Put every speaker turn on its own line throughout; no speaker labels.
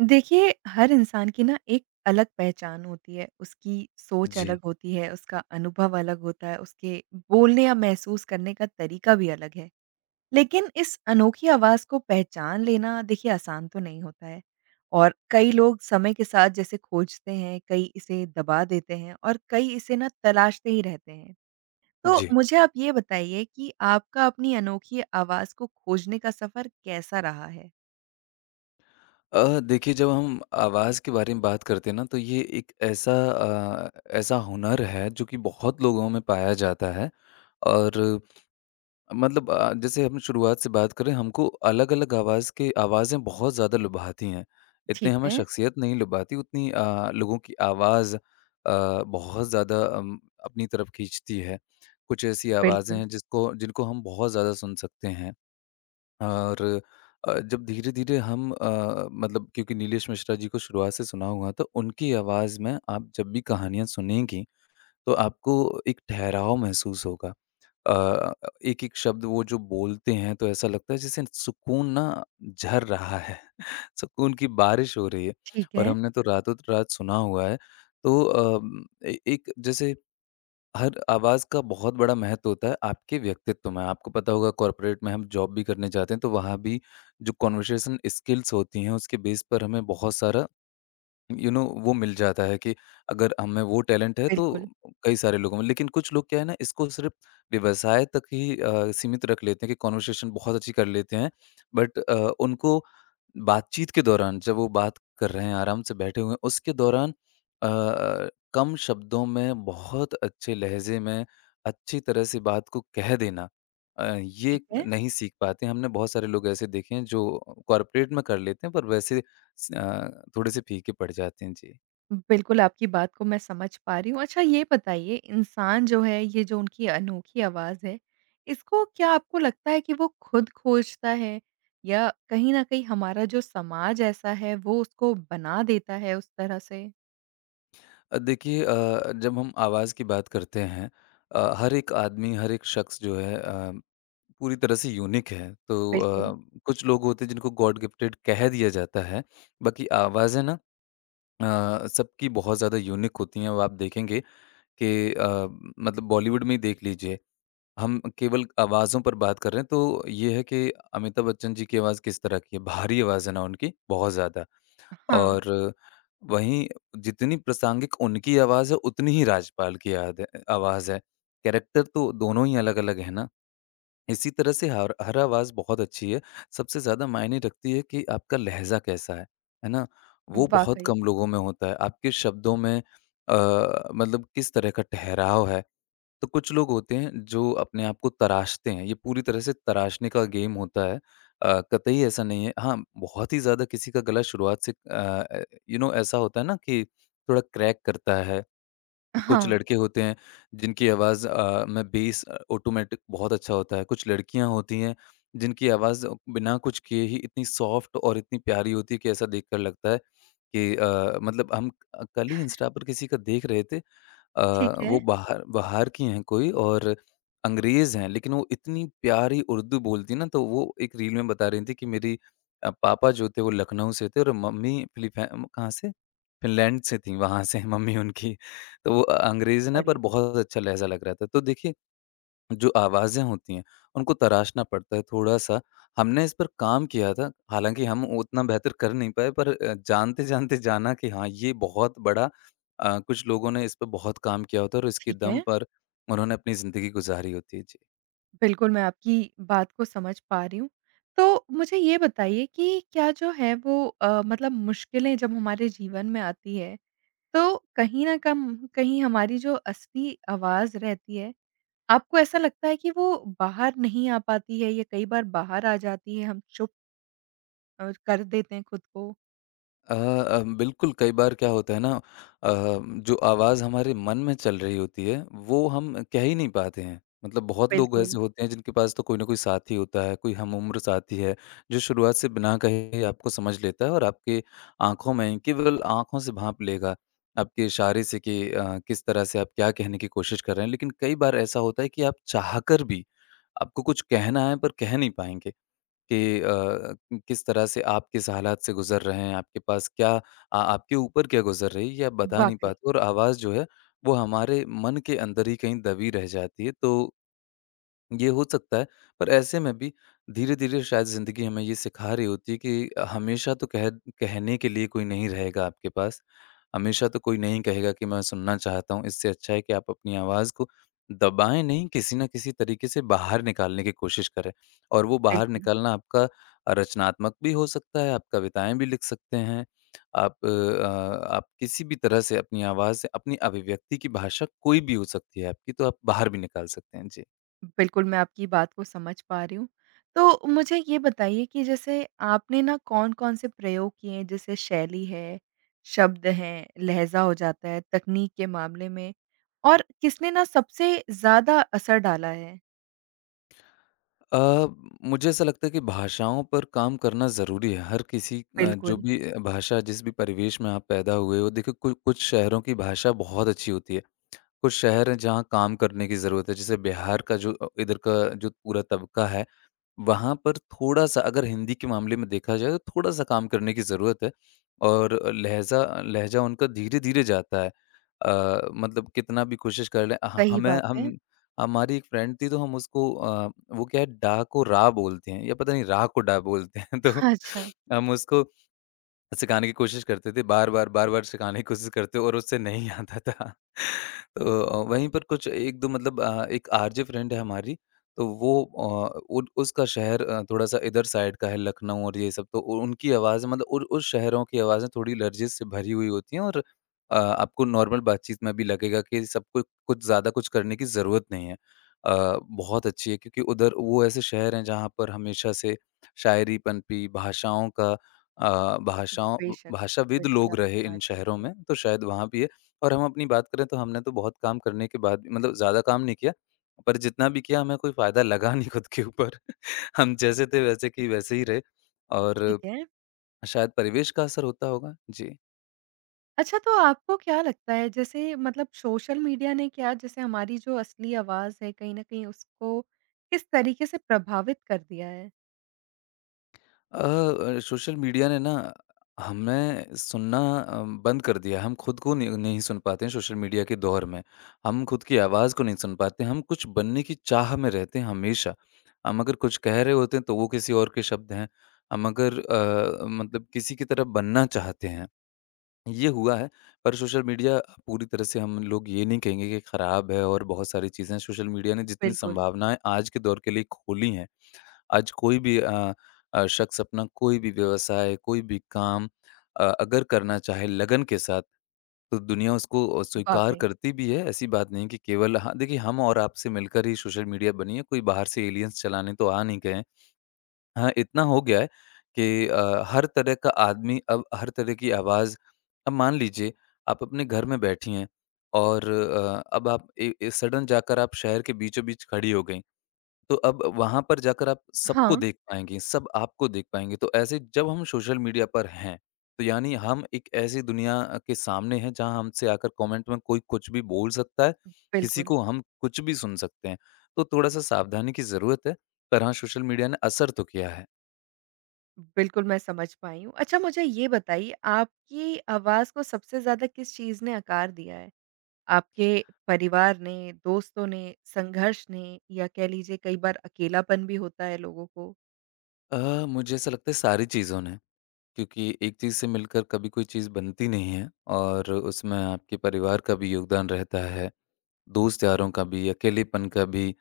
देखिए, हर इंसान की ना एक अलग पहचान होती है, उसकी सोच
जी,
अलग होती है, उसका अनुभव अलग होता है, उसके बोलने या महसूस करने का तरीका भी अलग है। लेकिन इस अनोखी आवाज़ को पहचान लेना देखिए आसान तो नहीं होता है और कई लोग समय के साथ जैसे खोजते हैं, कई इसे दबा देते हैं और कई इसे ना तलाशते ही रहते हैं। तो
जी।
मुझे आप ये बताइए कि आपका अपनी अनोखी आवाज़ को खोजने का सफ़र कैसा रहा है?
देखिए जब हम आवाज़ के बारे में बात करते हैं ना तो ये एक ऐसा ऐसा हुनर है जो कि बहुत लोगों में पाया जाता है और मतलब जैसे हम शुरुआत से बात करें हमको अलग-अलग आवाज़ के आवाज़ें बहुत ज़्यादा लुभाती हैं। इतनी
ठीक
हमें
है,
शख्सियत नहीं लुभाती उतनी लोगों की आवाज़ बहुत ज़्यादा अपनी तरफ खींचती है। कुछ ऐसी आवाज़ें
बिल्कुल।
हैं जिसको जिनको हम बहुत ज़्यादा सुन सकते हैं। और जब धीरे-धीरे हम मतलब क्योंकि नीलेश मिश्रा जी को शुरुआत से सुना हुआ तो उनकी आवाज़ में आप जब भी कहानियाँ सुनेंगी, तो आपको एक ठहराव महसूस होगा। अ, एक-एक शब्द वो जो बोलते हैं तो ऐसा लगता है जैसे सुकून ना झर रहा है, सुकून की बारिश हो रही है
ठीक
और
है।
हमने तो रातों-रात सुना हुआ है। तो ए एक जैसे हर आवाज़ का बहुत बड़ा महत्व होता है आपके व्यक्तित्व में। आपको पता होगा कॉर्पोरेट में हम जॉब भी करने जाते हैं तो वहाँ भी जो कन्वर्सेशन स्किल्स होती हैं उसके बेस पर हमें बहुत सारा यू नो वो मिल जाता है कि अगर हमें वो टैलेंट है तो
बिल्कुल।
कई सारे लोगों में, लेकिन कुछ लोग क्या है ना इसको सिर्फ व्यवसाय तक ही सीमित रख लेते हैं कि कॉन्वर्सेशन बहुत अच्छी कर लेते हैं बट उनको बातचीत के दौरान जब वो बात कर रहे हैं आराम से बैठे हुए हैं उसके दौरान अ, कम शब्दों में बहुत अच्छे लहजे में अच्छी तरह से बात को कह देना ये
ठीक है।
नहीं सीख पाते। हमने बहुत सारे लोग ऐसे देखे हैं जो कॉरपोरेट में कर लेते हैं पर वैसे थोड़े से फीके पड़ जाते हैं, जी।
बिल्कुल, आपकी बात को मैं समझ पा रही हूँ। अच्छा ये बताइए इंसान जो है ये जो उनकी अनोखी आवाज़ है, इसको क्या आपको लगता है कि वो खुद खोजता है या कहीं न कहीं हमारा जो समाज ऐसा है वो उसको बना देता है उस तरह से?
देखिए जब हम आवाज़ की बात करते हैं हर एक आदमी, हर एक शख्स जो है पूरी तरह से यूनिक है। तो
बिल्कुल।
कुछ लोग होते हैं जिनको गॉड गिफ्टेड कह दिया जाता है, बाकी आवाज़ें ना सबकी बहुत ज़्यादा यूनिक होती हैं और आप देखेंगे कि मतलब बॉलीवुड में ही देख लीजिए, हम केवल आवाज़ों पर बात कर रहे हैं तो ये है कि अमिताभ बच्चन जी की आवाज़ किस तरह की है, भारी आवाज़ है ना उनकी, बहुत ज़्यादा।
हाँ,
और वहीं जितनी प्रासंगिक उनकी आवाज़ है, उतनी ही राजपाल की याद है आवाज़ है। कैरेक्टर तो दोनों ही अलग-अलग है ना। इसी तरह से हर हर आवाज़ बहुत अच्छी है। सबसे ज़्यादा मायने रखती है कि आपका लहज़ा कैसा है ना? वो बहुत
वाक़ई।
कम लोगों में होता है। आपके शब्दों में अ, मतलब किस तरह का ठहराव है। तो कुछ लोग होते हैं जो अपने आप को तराशते हैं, ये पूरी तरह से तराशने का गेम होता है। कतई ऐसा नहीं है, हाँ, बहुत ही ज़्यादा किसी का गला शुरुआत से यू नो ऐसा होता है ना कि थोड़ा क्रैक करता है। कुछ
हाँ,
लड़के होते हैं जिनकी आवाज़ में बेस ऑटोमैटिक बहुत अच्छा होता है। कुछ लड़कियाँ होती हैं जिनकी आवाज़ बिना कुछ किए ही इतनी सॉफ्ट और इतनी प्यारी होती है कि ऐसा देखकर लगता है कि मतलब हम कल ही इंस्टा पर किसी का देख रहे थे।
ठीक है।
वो बाहर बाहर की हैं कोई, और अंग्रेज़ हैं लेकिन वो इतनी प्यारी उर्दू बोलती हैं ना तो वो एक रील में बता रही थी कि मेरी पापा जो थे वो लखनऊ से थे और मम्मी फिलिपै कहाँ से? फ़िनलैंड से थी, वहाँ से हैं मम्मी उनकी। तो वो अंग्रेज़ी ना पर
बढ़िया।
बहुत अच्छा लहज़ा लग रहा था। तो देखिए, जो आवाज़ें होती हैं, उनको तराशना पड़ता है थोड़ा-सा। हमने इस पर काम किया था, हालाँकि हम उतना बेहतर कर नहीं पाए पर जानते-जानते जाना कि हाँ, ये बहुत बड़ा कुछ लोगों ने इस पे बहुत काम किया होता है और इसके
ठीक
दम
है।
पर उन्होंने अपनी ज़िंदगी गुज़ारी होती है। जी।
बिल्कुल, मैं आपकी बात को समझ पा रही हूँ। तो मुझे ये बताइए कि क्या जो है वो मतलब मुश्किलें जब हमारे जीवन में आती है तो कहीं न कम कहीं हमारी जो असली आवाज़ रहती है, आपको ऐसा लगता है कि वो बाहर नहीं आ पाती है या कई बार बाहर आ जाती है, हम चुप कर देते हैं खुद को?
बिल्कुल, कई बार क्या होता है ना जो आवाज़ हमारे मन में चल रही होती है, वो हम कह ही नहीं पाते हैं। मतलब बहुत लोग
बिल्कुल,
ऐसे होते हैं जिनके पास तो कोई ना कोई साथी होता है, कोई हमउम्र साथी है, जो शुरुआत से बिना कहे आपको समझ लेता है और आपके आँखों में केवल आँखों से भाँप लेगा, आपके इशारे से कि किस तरह से आप क्या कहने की कोशिश कर रहे हैं। लेकिन कई बार ऐसा होता है कि आप चाहकर भी आपको कुछ कहना है पर कह नहीं पाएँगे। कि किस तरह से आप किस हालात से गुज़र रहे हैं, आपके पास क्या आ आपके ऊपर क्या गुज़र रही है ये आप बता नहीं
वाक़ई,
पाते और आवाज़ जो है, वो हमारे मन के अंदर ही कहीं दबी रह जाती है। तो ये हो सकता है, पर ऐसे में भी धीरे-धीरे शायद ज़िंदगी हमें ये सिखा रही होती है कि हमेशा तो कह कहने के लिए कोई नहीं रहेगा आपके पास। हमेशा तो कोई नहीं कहेगा कि मैं सुनना चाहता हूँ, इससे अच्छा है कि आप अपनी आवाज़ को दबाएँ नहीं, किसी न किसी तरीके से बाहर निकालने की कोशिश करें। और वो बाहर
बिल्कुल।
निकालना आपका रचनात्मक भी हो सकता है, आप कविताएँ भी लिख सकते हैं, आप आप किसी भी तरह से अपनी आवाज़ से, अपनी अभिव्यक्ति की भाषा कोई भी हो सकती है आपकी, तो आप बाहर भी निकाल सकते हैं। जी।
बिल्कुल, मैं आपकी बात को समझ पा रही हूँ। तो मुझे ये बताइए कि जैसे आपने ना कौन-कौन से प्रयोग किए हैं, जैसे शैली है, शब्द हैं, लहज़ा हो जाता है, तकनीक के मामले में और किसने ना सबसे ज़्यादा असर डाला है?
अ, मुझे ऐसा लगता है कि भाषाओं पर काम करना ज़रूरी है। हर किसी जो
बिल्कुल।
जी। भी भाषा जिस भी परिवेश में आप पैदा हुए हो, देखिए कु कुछ शहरों की भाषा बहुत अच्छी होती है। कुछ शहर हैं जहाँ काम करने की ज़रूरत है। जैसे बिहार का जो इधर का जो पूरा तबका है वहाँ पर थोड़ा-सा अगर हिंदी के मामले में देखा जाए तो थोड़ा-सा काम करने की ज़रूरत है और लहज़ा लहज़ा उनका धीरे-धीरे जाता है। मतलब कितना भी कोशिश कर लें
सही
हमें
बात है।
हम हमारी एक फ्रेंड थी तो हम उसको वो क्या है डा को रा बोलते हैं या पता नहीं रा को डा बोलते हैं तो
अच्छा,
हम उसको सिखाने की कोशिश करते थे, बार-बार, बार-बार सिखाने की कोशिश करते और उससे नहीं आता था। तो वहीं पर कुछ 1-2 मतलब एक आरजे फ्रेंड है हमारी, तो वो उन उसका शहर थोड़ा-सा इधर साइड का है, लखनऊ और ये सब, तो उ उनकी आवाज़ मतलब उन उस शहरों की आवाज़ें थोड़ी लर्जिश से भरी हुई होती हैं और आपको नॉर्मल बातचीत में भी लगेगा कि सबको कुछ ज़्यादा कुछ करने की ज़रूरत नहीं है। बहुत अच्छी है क्योंकि उधर वो ऐसे शहर हैं जहाँ पर हमेशा से शायरी पनपी, भाषाओं का अ, भाषाओं ब
बेशक,
भाषाविद
बिल्कुल
लोग
आपकी
रहे इन
बात ठीक
शहरों
है।
में, तो शायद वहाँ भी है। और हम अपनी बात करें तो हमने तो बहुत काम करने के बाद भी, मतलब ज़्यादा काम नहीं किया, पर जितना भी किया हमें कोई फ़ायदा लगा नहीं खुद के ऊपर। हम जैसे थे वैसे के वैसे ही रहे
ठीक
और
है।
शायद परिवेश का असर होता होगा। जी।
अच्छा तो आपको क्या लगता है जैसे मतलब सोशल मीडिया ने क्या जैसे हमारी जो असली आवाज़ है कहीं न कहीं उसको किस तरीके से प्रभावित कर दिया है?
अ सोशल मीडिया ने ना हमें सुनना बंद कर दिया है। हम खुद को नहीं नहीं सुन पाते हैं सोशल मीडिया के दौर में। हम खुद की आवाज़ को नहीं सुन पाते हैं। हम कुछ बनने की चाह में रहते हैं हमेशा। हम अगर कुछ कह रहे होते हैं तो वो किसी और के शब्द हैं। हम अगर मतलब किसी की तरह बनना चाहते हैं, ये हुआ है। पर सोशल मीडिया पूरी तरह से हम लोग ये नहीं कहेंगे कि खराब है, और बहुत सारी चीज़ें सोशल मीडिया ने जितनी
बिल्कुल।
संभावनाएँ आज के दौर के लिए खोली हैं, आज कोई भी शख्स अपना कोई भी व्यवसाय, कोई भी काम अगर करना चाहे लगन के साथ, तो दुनिया उसको स्वीकार
वाक़ई।
करती भी है, ऐसी बात नहीं कि केवल हाँ, देखिए हम और आप से मिलकर ही सोशल मीडिया बनी है, कोई बाहर से एलियंस चलाने तो आ नहीं गए हैं। हाँ, इतना हो गया है कि हर तरह का आदमी अब हर तरह की आवाज़, अब मान लीजिए, आप अपने घर में बैठी हैं और अब आप ए ए सडन जाकर आप शहर के बीचों-बीच खड़ी हो गई। तो अब वहाँ पर जाकर आप सबको
हाँ,
देख पाएँगे, सब आपको देख पाएँगे। तो ऐसे जब हम सोशल मीडिया पर हैं, तो यानी हम एक ऐसी दुनिया के सामने हैं जहाँ हमसे आकर कमेंट में कोई कुछ भी बोल सकता है, किसी
बिल्कुल।
को हम कुछ भी सुन सकते हैं। तो थोड़ा-सा सावधानी की ज़रूरत है, पर हाँ सोशल मीडिया ने असर तो किया है।
बिल्कुल, मैं समझ पाई हूँ। अच्छा मुझे ये बताइए आपकी आवाज़ को सबसे ज़्यादा किस चीज़ ने आकार दिया है? आपके परिवार ने, दोस्तों ने, संघर्ष ने या कह लीजिए कई बार अकेलापन भी होता है लोगों को।
मुझे ऐसा लगता है सारी चीज़ों ने, क्योंकि एक चीज़ से मिलकर कभी कोई चीज़ बनती नहीं है और उसमें आपके परिवार का भी योगदान रहता है, दोस्त-यारों का भी, अकेलेपन का भी।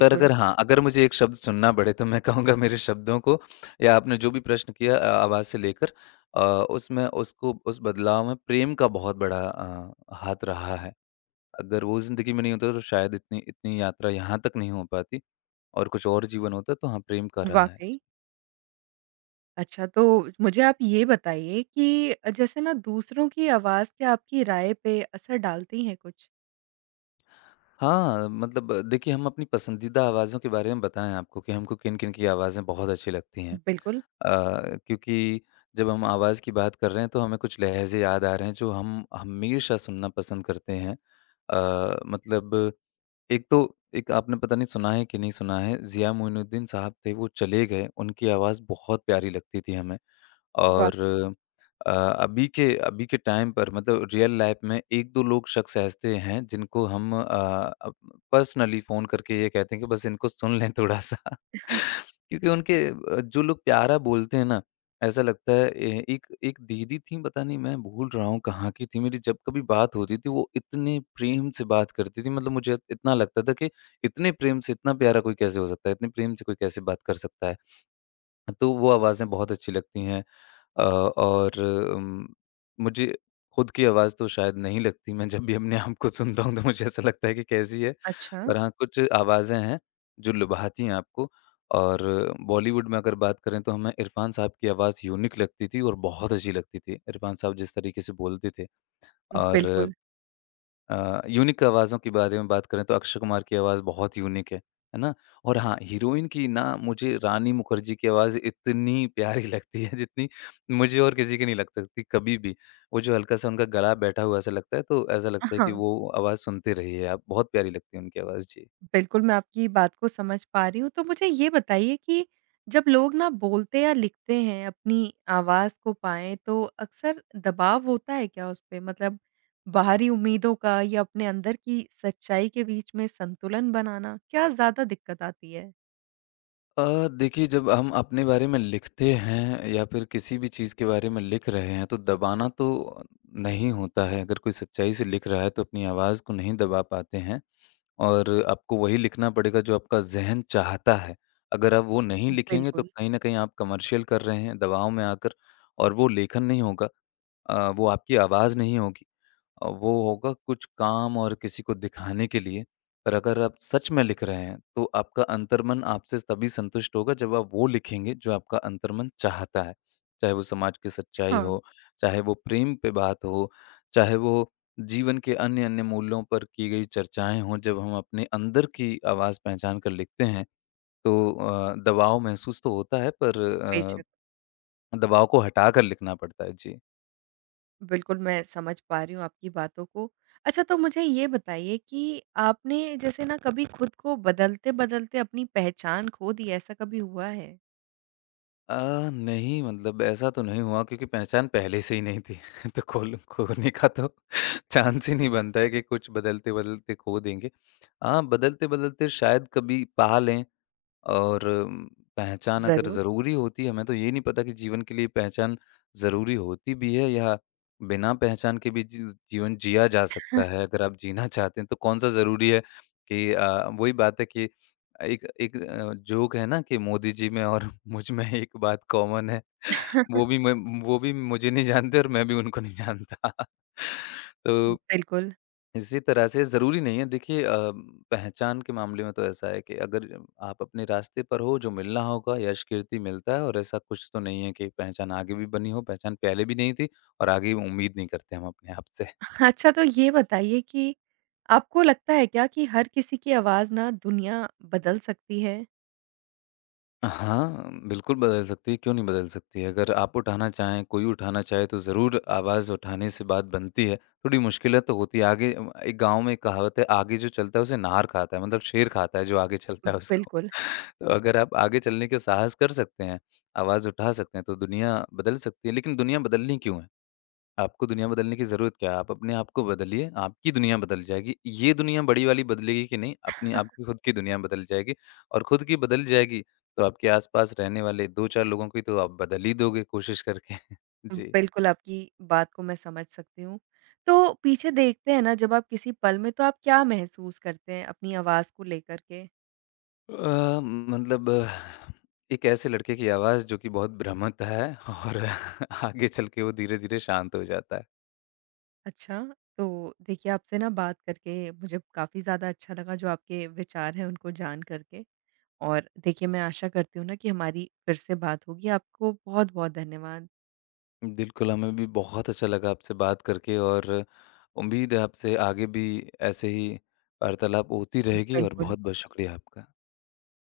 पर अगर हाँ, अगर मुझे एक शब्द चुनना पड़े तो मैं कहूँगा मेरे शब्दों को या आपने जो भी प्रश्न किया आवाज़ से लेकर अ, उसमें उसको उस बदलाव में प्रेम का बहुत बड़ा हाथ रहा है। अगर वो ज़िंदगी में नहीं होता तो शायद इतनी इतनी यात्रा यहाँ तक नहीं हो पाती और कुछ और जीवन होता तो हाँ, प्रेम का रहा है।
वाक़ई। अच्छा तो मुझे आप ये बताइए कि जैसे ना दूसरों की आवाज़ क्या आपकी राय पे असर डालती हैं कुछ?
हाँ, मतलब देखिए हम अपनी पसंदीदा आवाज़ों के बारे में बताएँ आपको कि हमको किन-किन की आवाज़ें बहुत अच्छी लगती हैं।
बिल्कुल।
क्योंकि जब हम आवाज़ की बात कर रहे हैं तो हमें कुछ लहज़े याद आ रहे हैं जो हम हमेशा सुनना पसंद करते हैं। मतलब एक, आपने पता नहीं सुना है कि नहीं सुना है, ज़िया मोइनुद्दीन साहब थे, वो चले गए, उनकी आवाज़ बहुत प्यारी लगती थी हमें।
वाक़ई।
और अभी के टाइम पर, मतलब रियल लाइफ में 1-2 लोग शख्स ऐसे हैं जिनको हम अ, अप पर्सनली फ़ोन करके ये कहते हैं कि बस इनको सुन लें थोड़ा-सा। क्योंकि उनके, जो लोग प्यारा बोलते हैं ना, ऐसा लगता है, ए एक एक दीदी थीं, पता नहीं मैं भूल रहा हूँ कहाँ की थी मेरी, जब कभी बात होती थी वो इतने प्रेम से बात करती थी, मतलब मुझे इतना लगता था कि इतने प्रेम से इतना प्यारा कोई कैसे हो सकता है? इतने प्रेम से कोई कैसे बात कर सकता है? तो वो आवाज़ें बहुत अच्छी लगती हैं। और उम, मुझे खुद की आवाज़ तो शायद नहीं लगती। मैं जब भी अपने आप को सुनता हूँ तो मुझे ऐसा लगता है कि कैसी है।
अच्छा,
पर हाँ, कुछ आवाज़ें हैं जो लुभाती हैं आपको। और बॉलीवुड में अगर बात करें तो हमें इरफ़ान साहब की आवाज़ यूनिक लगती थी और बहुत अच्छी लगती थी। इरफ़ान साहब जिस तरीके से बोलते थे। और
बिल्कुल।
यूनिक आवाज़ों के बारे में बात करें तो अक्षय कुमार की आवाज़ बहुत यूनिक है ना? और हाँ, हीरोइन की, ना, मुझे रानी मुखर्जी की आवाज़ इतनी प्यारी लगती है जितनी मुझे और किसी की नहीं लग सकती कभी भी। वो जो हल्का-सा उनका गला बैठा हुआ ऐसा लगता है, तो ऐसा लगता है कि
हाँ।
वो आवाज़ सुनते रहिए आप, बहुत प्यारी लगती है उनकी आवाज़। जी।
बिल्कुल, मैं आपकी बात को समझ पा रही हूँ। तो मुझे ये बताइए कि जब लोग ना बोलते या लिखते हैं, अपनी आवाज़ को पाएँ, तो अक्सर दबाव होता है क्या उस पे? मतलब बाहरी उम्मीदों का या अपने अंदर की सच्चाई के बीच में संतुलन बनाना, क्या ज़्यादा दिक्कत आती है?
देखिए, जब हम अपने बारे में लिखते हैं या फिर किसी भी चीज़ के बारे में लिख रहे हैं तो दबाना तो नहीं होता है। अगर कोई सच्चाई से लिख रहा है तो अपनी आवाज़ को नहीं दबा पाते हैं, और आपको वही लिखना पड़ेगा जो आपका ज़हन चाहता है। अगर आप वो नहीं लिखेंगे तो
बिल्कुल।
कहीं न कहीं आप कमर्शियल कर रहे हैं दबाव में आकर, और वो लेखन नहीं होगा। वो आपकी आवाज़ नहीं होगी। वो होगा कुछ काम, और किसी को दिखाने के लिए। पर अगर आप सच में लिख रहे हैं, तो आपका अंतर्मन आपसे तभी संतुष्ट होगा जब आप वो लिखेंगे जो आपका अंतर्मन चाहता है। चाहे वो समाज की सच्चाई
हाँ,
हो, चाहे वो प्रेम पे बात हो, चाहे वो जीवन के अन्य-अन्य मूल्यों पर की गई चर्चाएँ हों। जब हम अपने अंदर की आवाज़ पहचान कर लिखते हैं, तो दबाव महसूस तो होता है, पर
बेशक।
दबाव को हटा कर लिखना पड़ता है। जी।
बिल्कुल, मैं समझ पा रही हूँ आपकी बातों को। अच्छा तो मुझे ये बताइए कि आपने जैसे ना कभी खुद को बदलते-बदलते अपनी पहचान खो दी, ऐसा कभी हुआ है?
अ, नहीं, मतलब ऐसा तो नहीं हुआ, क्योंकि पहचान पहले से ही नहीं थी। तो खोल खोने का तो चांस ही नहीं बनता है कि कुछ बदलते-बदलते खो देंगे। हाँ, बदलते-बदलते शायद कभी पा लें। और पहचान अगर
ज़रूर।
ज़रूरी होती है, हमें तो ये नहीं पता कि जीवन के लिए पहचान ज़रूरी होती भी है या बिना पहचान के भी जीवन जिया जा सकता है। अगर आप जीना चाहते हैं तो कौन-सा ज़रूरी है? कि वही बात है कि एक एक अ, जोक है ना कि मोदी जी में और मुझ में एक बात कॉमन है, वो भी मैं वो भी मुझे नहीं जानते और मैं भी उनको नहीं जानता। तो
बिल्कुल।
इसी तरह से ज़रूरी नहीं है। देखिए, पहचान के मामले में तो ऐसा है कि अगर आप अपने रास्ते पर हो, जो मिलना होगा, यश कीर्ति मिलता है, और ऐसा कुछ तो नहीं है कि पहचान आगे भी बनी हो। पहचान पहले भी नहीं थी और आगे भी उम्मीद नहीं करते हम अपने आप से।
अच्छा तो ये बताइए कि आपको लगता है क्या कि हर किसी की आवाज़ ना दुनिया बदल सकती है?
हाँ, बिल्कुल बदल सकती है, क्यों नहीं बदल सकती है। अगर आप उठाना चाहें, कोई उठाना चाहे, तो ज़रूर आवाज़ उठाने से बात बनती है। थोड़ी मुश्किलें तो होती है आगे। एक गाँव में एक कहावत है, आगे जो चलता है उसे नार खाता है, मतलब शेर खाता है जो आगे चलता है उसको।
बिल्कुल,
तो अगर आप आगे चलने के साहस कर सकते हैं, आवाज़ उठा सकते हैं, तो दुनिया बदल सकती है। लेकिन दुनिया बदलनी क्यों है? आपको दुनिया बदलने की ज़रूरत क्या है? आप अपने आप को बदलिए, आपकी दुनिया बदल जाएगी। ये दुनिया बड़ी वाली बदलेगी कि नहीं, अपनी, आपकी खुद की दुनिया बदल जाएगी। और खुद की बदल जाएगी, तो आपके आस-पास रहने वाले 2-4 लोगों की तो आप बदल ही दोगे कोशिश करके। जी।
बिल्कुल आपकी बात को मैं समझ सकती हूँ। तो पीछे देखते हैं ना जब आप किसी पल में तो आप क्या महसूस करते हैं अपनी आवाज़ को लेकर के?
अ, मतलब, एक ऐसे लड़के की आवाज़ जो कि बहुत भ्रमित है, और आगे चल के वो धीरे-धीरे शांत हो जाता है।
अच्छा, तो देखिए आपसे ना बात करके मुझे काफ़ी ज़्यादा अच्छा लगा जो आपके विचार हैं उनको जान करके। और देखिए मैं आशा करती हूँ ना कि हमारी फिर से बात होगी। आपको बहुत-बहुत धन्यवाद।
बिल्कुल, हमें भी बहुत अच्छा लगा आपसे बात करके, और उम्मीद है आपसे आगे भी ऐसे ही वार्तालाप होती रहेगी। और
बिल्कुल।
बहुत-बहुत शुक्रिया आपका।